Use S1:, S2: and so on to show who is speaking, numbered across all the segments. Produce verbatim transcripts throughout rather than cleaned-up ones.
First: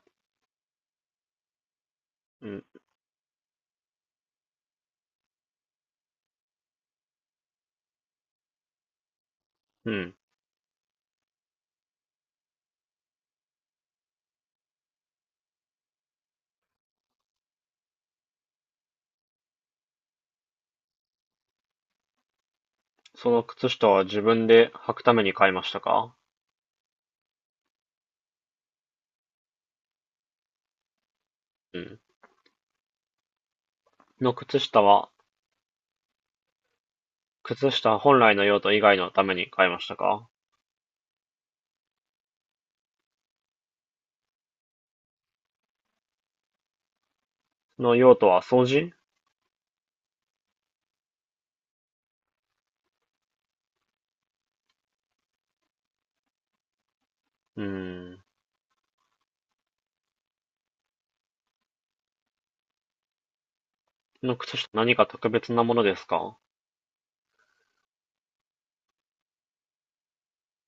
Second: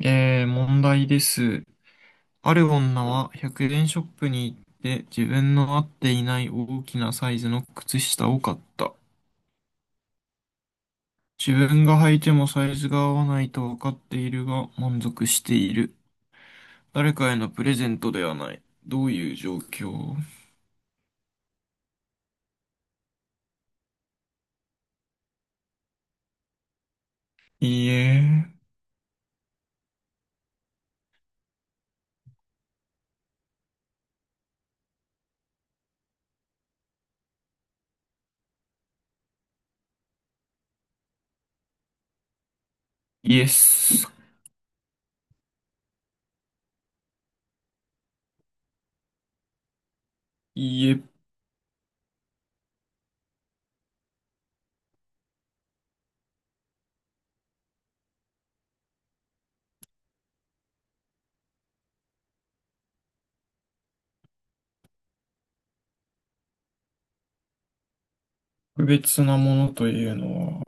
S1: えー、問題です。
S2: う
S1: あ
S2: ん、
S1: る女はひゃくえんショップに行って自分の合っていない大きなサイズの靴下を買った。
S2: うん。
S1: 自分が履いてもサイズが合わないと分かっているが満足している。誰かへのプレゼントではない。どういう状況？
S2: その靴下は自分で履くために買いましたか？
S1: いいえ、
S2: うん。の靴下は、靴下本来の用途以外のために買いましたか？
S1: イエス。
S2: その用途は掃除？
S1: いいえ、
S2: うーん。の靴下何か特別なものですか？
S1: 特別なものというのは、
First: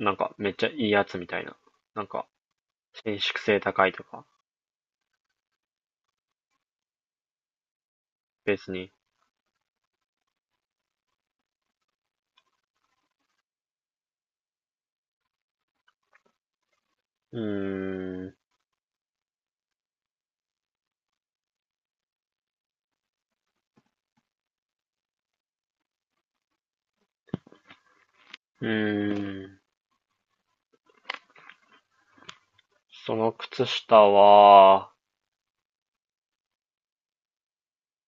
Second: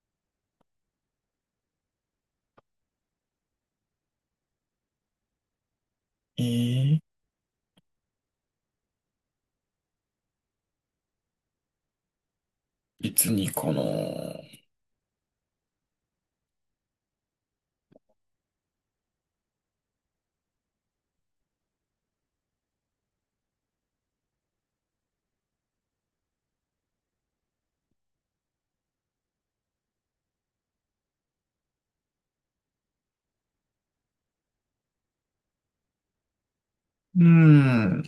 S2: なんかめっちゃいいやつみたいな。なんか伸縮性高いとか。
S1: えー、
S2: 別に。
S1: 別にかな。う
S2: うーん。うーん。その靴下は、
S1: ーん、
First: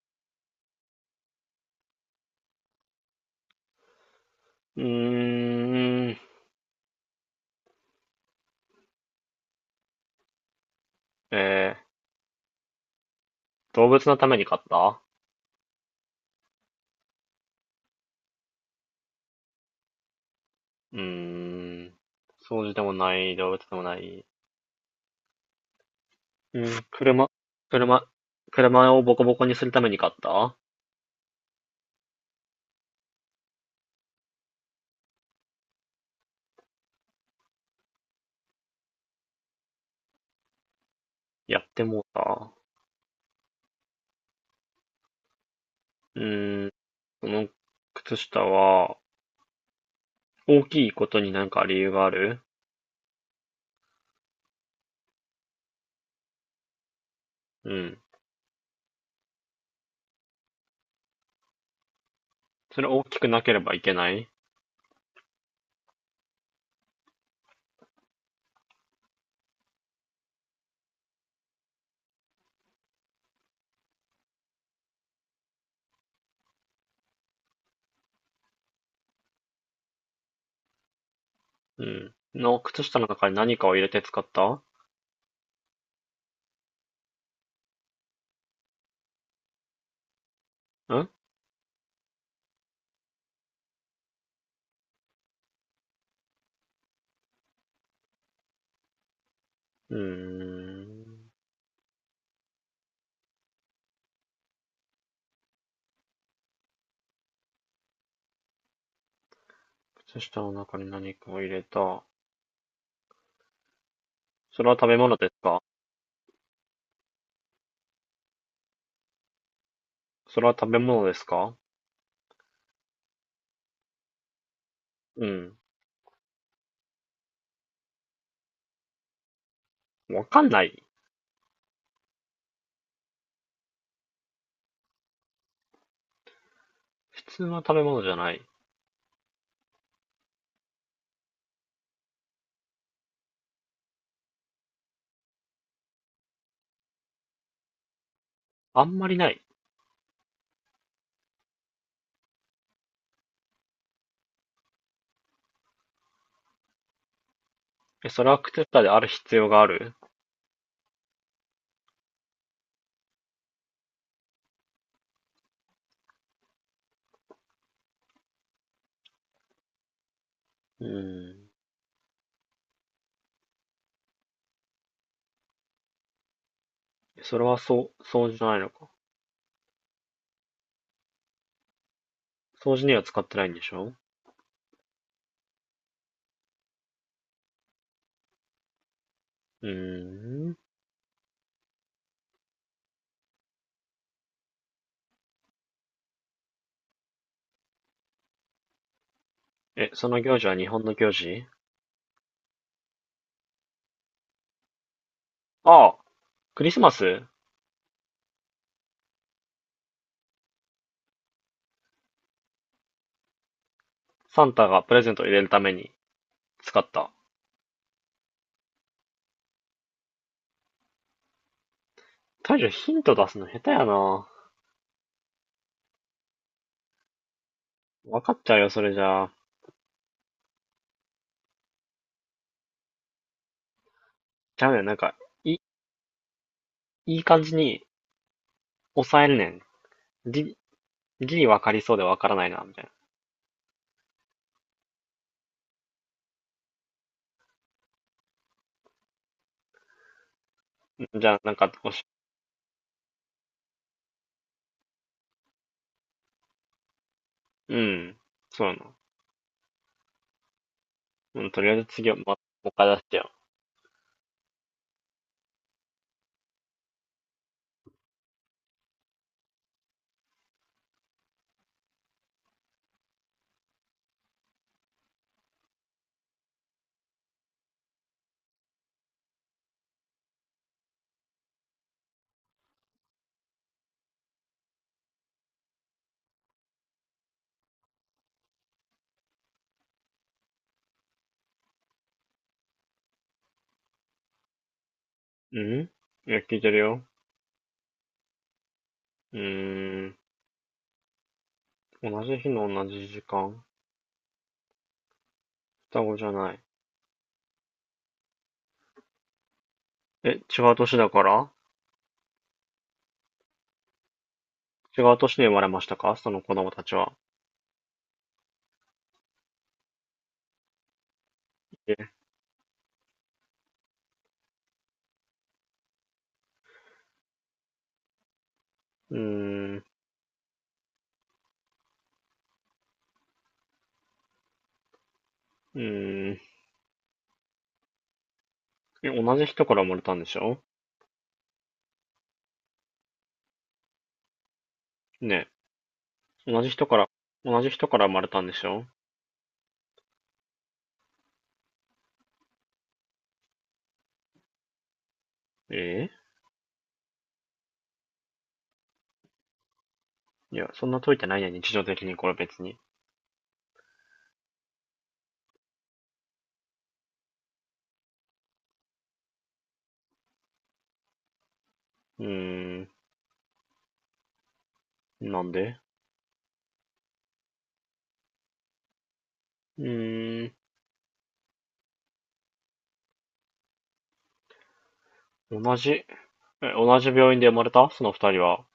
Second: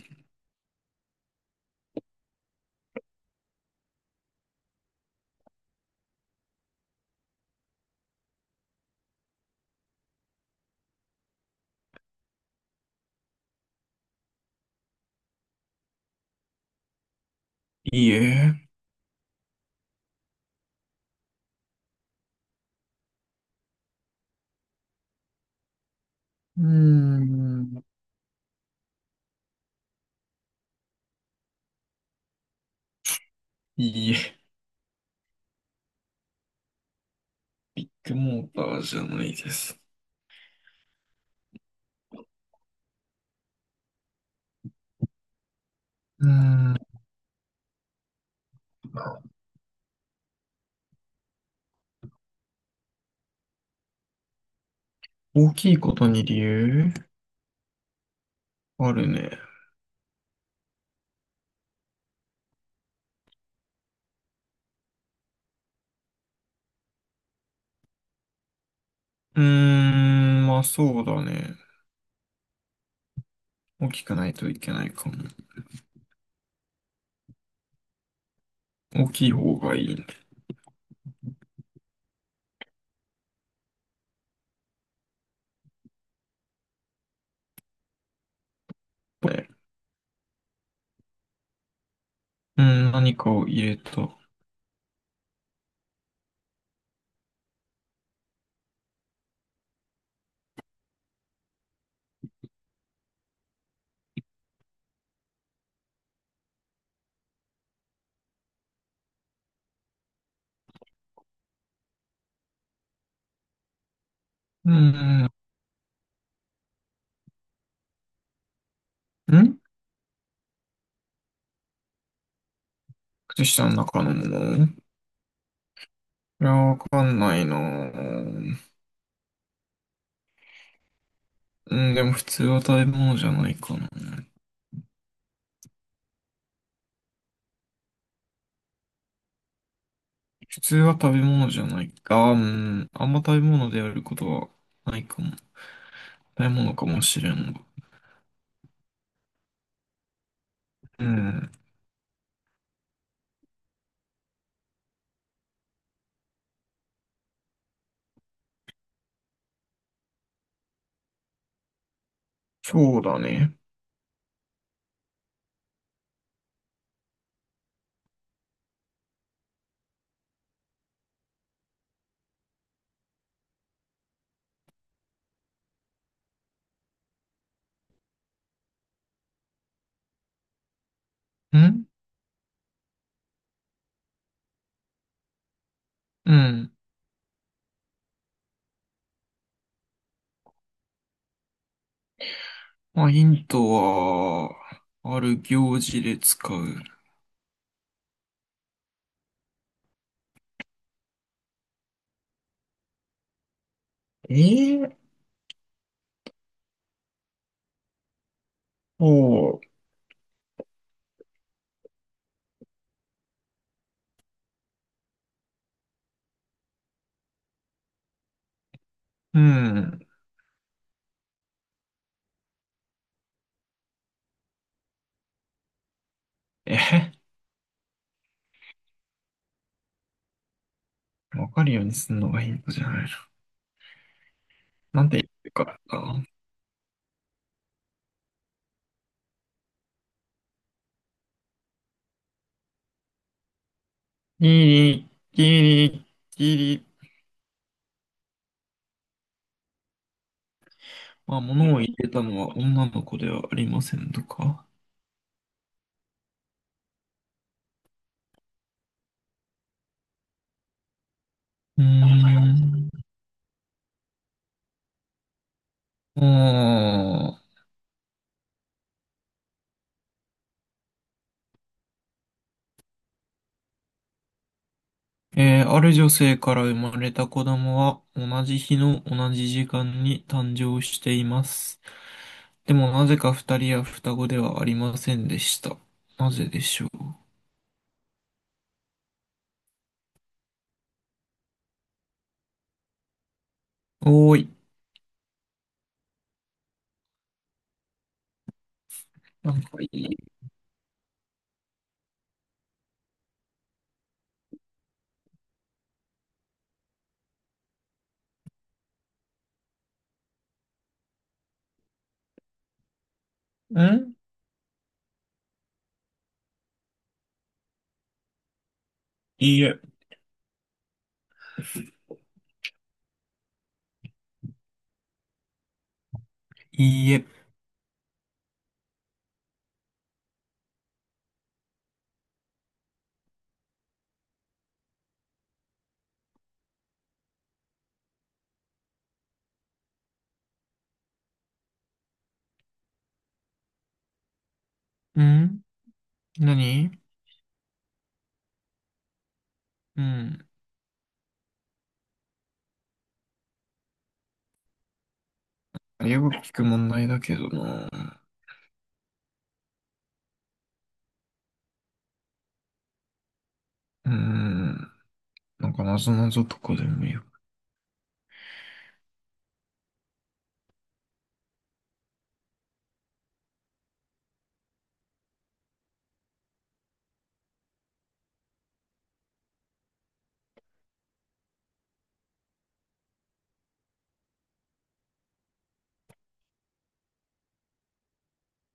S2: うーん。えー、動物のために買った？
S1: いいえ。
S2: うーん。掃除でもない、動物でもない。う
S1: うー
S2: ん、車、
S1: ん。
S2: 車、車をボコボコにするために買った？
S1: いいえ。もうバーじゃないです。
S2: やってもうた。う
S1: うー
S2: ーん、
S1: ん、
S2: その靴下は、大きいことになんか理由がある？
S1: 大きいことに理由
S2: うん。
S1: あるね。
S2: それ大きくなければいけない？
S1: うーん、まあそうだね。大きくないといけないかも。大きい方がいいね。
S2: うん。の、靴下の中に何かを入れて使ったん？
S1: ね。
S2: う
S1: うーん、何かを入れた。う
S2: ーん。靴下の中に何かを入れた。それ
S1: ー
S2: は食べ物で
S1: ん、
S2: すか？
S1: ん。
S2: それは食べ物ですか？
S1: 靴下の中のものい
S2: うん。
S1: や、わかんないなぁ。
S2: わかんない。
S1: うん、でも普通は食べ物じゃないかな。
S2: 普通の食べ物じゃない。
S1: 普通は食べ物じゃないか。うん、あんま食べ物であることはないかも。食べ物かもしれんが。
S2: あんまりない。
S1: うん。
S2: え、それはクテッタである必要がある？
S1: そうだね。
S2: うーん。それはそう、掃除じゃないのか。
S1: ん。
S2: 掃除には使ってないんでしょ？
S1: うん。
S2: うーん。
S1: まあ、ヒントは、ある行事で使う。
S2: え、その行事は日本の行事？
S1: えー、
S2: ああ、クリスマス。
S1: おう。
S2: サンタがプレゼントを入れるために使った。
S1: うん。
S2: 大将ヒント出すの下手やな。
S1: えへ、
S2: わかっちゃうよ、それじゃあ。
S1: わかるようにすんのがヒントじゃないの。
S2: ちゃうねん、なん
S1: なん
S2: か、
S1: て言ってる
S2: い、
S1: からな。
S2: いい感じに抑えるねん。ギリ分わかりそうでわからないな、みたい
S1: ギリ、ギリ、ギリ。
S2: な。じゃ
S1: ま
S2: あ、
S1: あ、
S2: なんか、
S1: 物を
S2: お
S1: 入
S2: し、
S1: れたのは女の子ではありませんとか。
S2: うん。そうやな。うん、とりあえ
S1: うー
S2: ず次は、ま、もう一回
S1: ん。
S2: 出しちゃう。
S1: あーえー、ある女性から生まれた子供は同じ日の同じ時間に誕生しています。でもなぜか二人は双子ではありませんでした。なぜでしょう。おーい。
S2: うん、いや、聞いてるよ。う
S1: なんかい
S2: ーん。
S1: い。
S2: 同じ日の同じ時間、双子じゃない。え、違う年だから、
S1: ん。
S2: 違う年に生まれましたか、その子供たちは？
S1: いいえ。
S2: え、
S1: いいえ。
S2: うーん、うーん。え、同じ人から生まれたんでしょ？ね？
S1: ん。
S2: え、同じ人
S1: 何？
S2: から、同じ人から生まれたんでしょ？
S1: うん。
S2: え。
S1: よく聞く問題だけどな。
S2: いや、そんな解いてないや、日常的にこれ別に。
S1: うーん。なんか謎ぞなぞとかでもいいよ。
S2: うーん、なんで、うーん、同じ、え、同じ病院で生まれたその二人は。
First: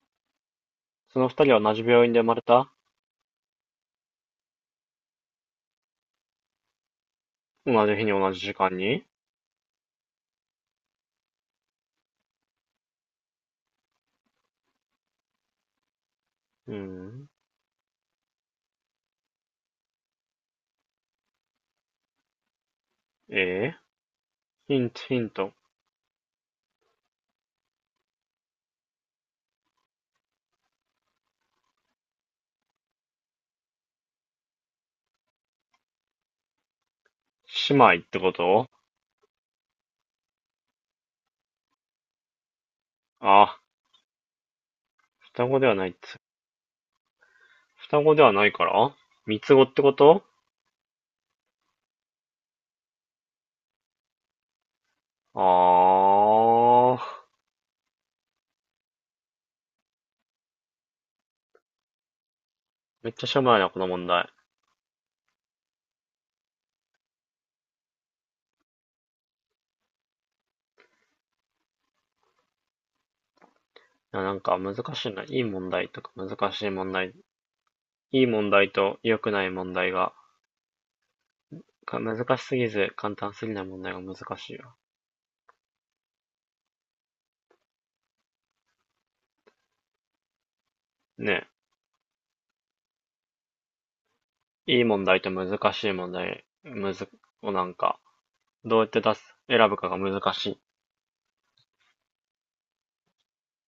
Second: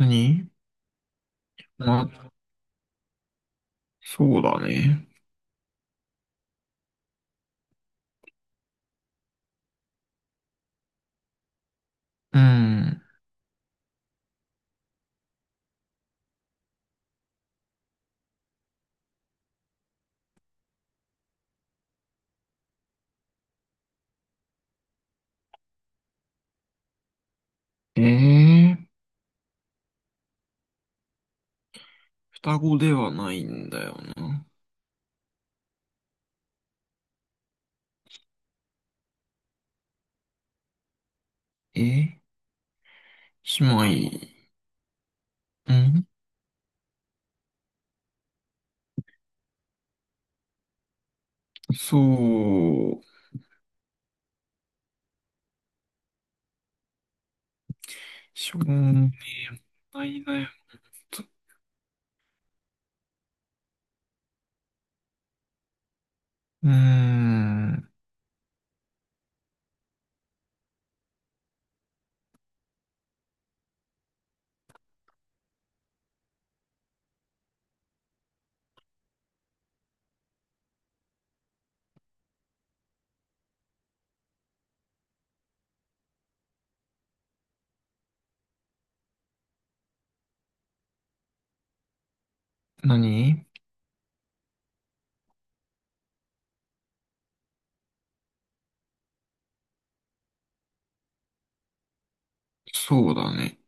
S1: 何？
S2: その二人は同じ病院で生
S1: ま、
S2: まれた？
S1: そうだね。
S2: 同じ日に同じ時間に？
S1: うん。
S2: うん。えー、ヒント、ヒント。
S1: ええ、双子ではないんだよな。
S2: 姉妹ってこと？
S1: え、
S2: あ、
S1: 姉妹。
S2: 双子ではないっ
S1: ん、
S2: つ。双子ではないから三つ子ってこと？
S1: そう。
S2: あー。
S1: しょうがないだよ。
S2: めっちゃしょうもないな、この問題。
S1: うーん、
S2: いやなんか難しいな。いい問題とか難しい問題。いい問題と良くない問題が、か難しすぎず簡単すぎない問題が難しいよ。ね
S1: 何？
S2: え。いい問題と難しい問題、むず、をなんか、どうやって出す、選ぶかが難しい。
S1: そうだね。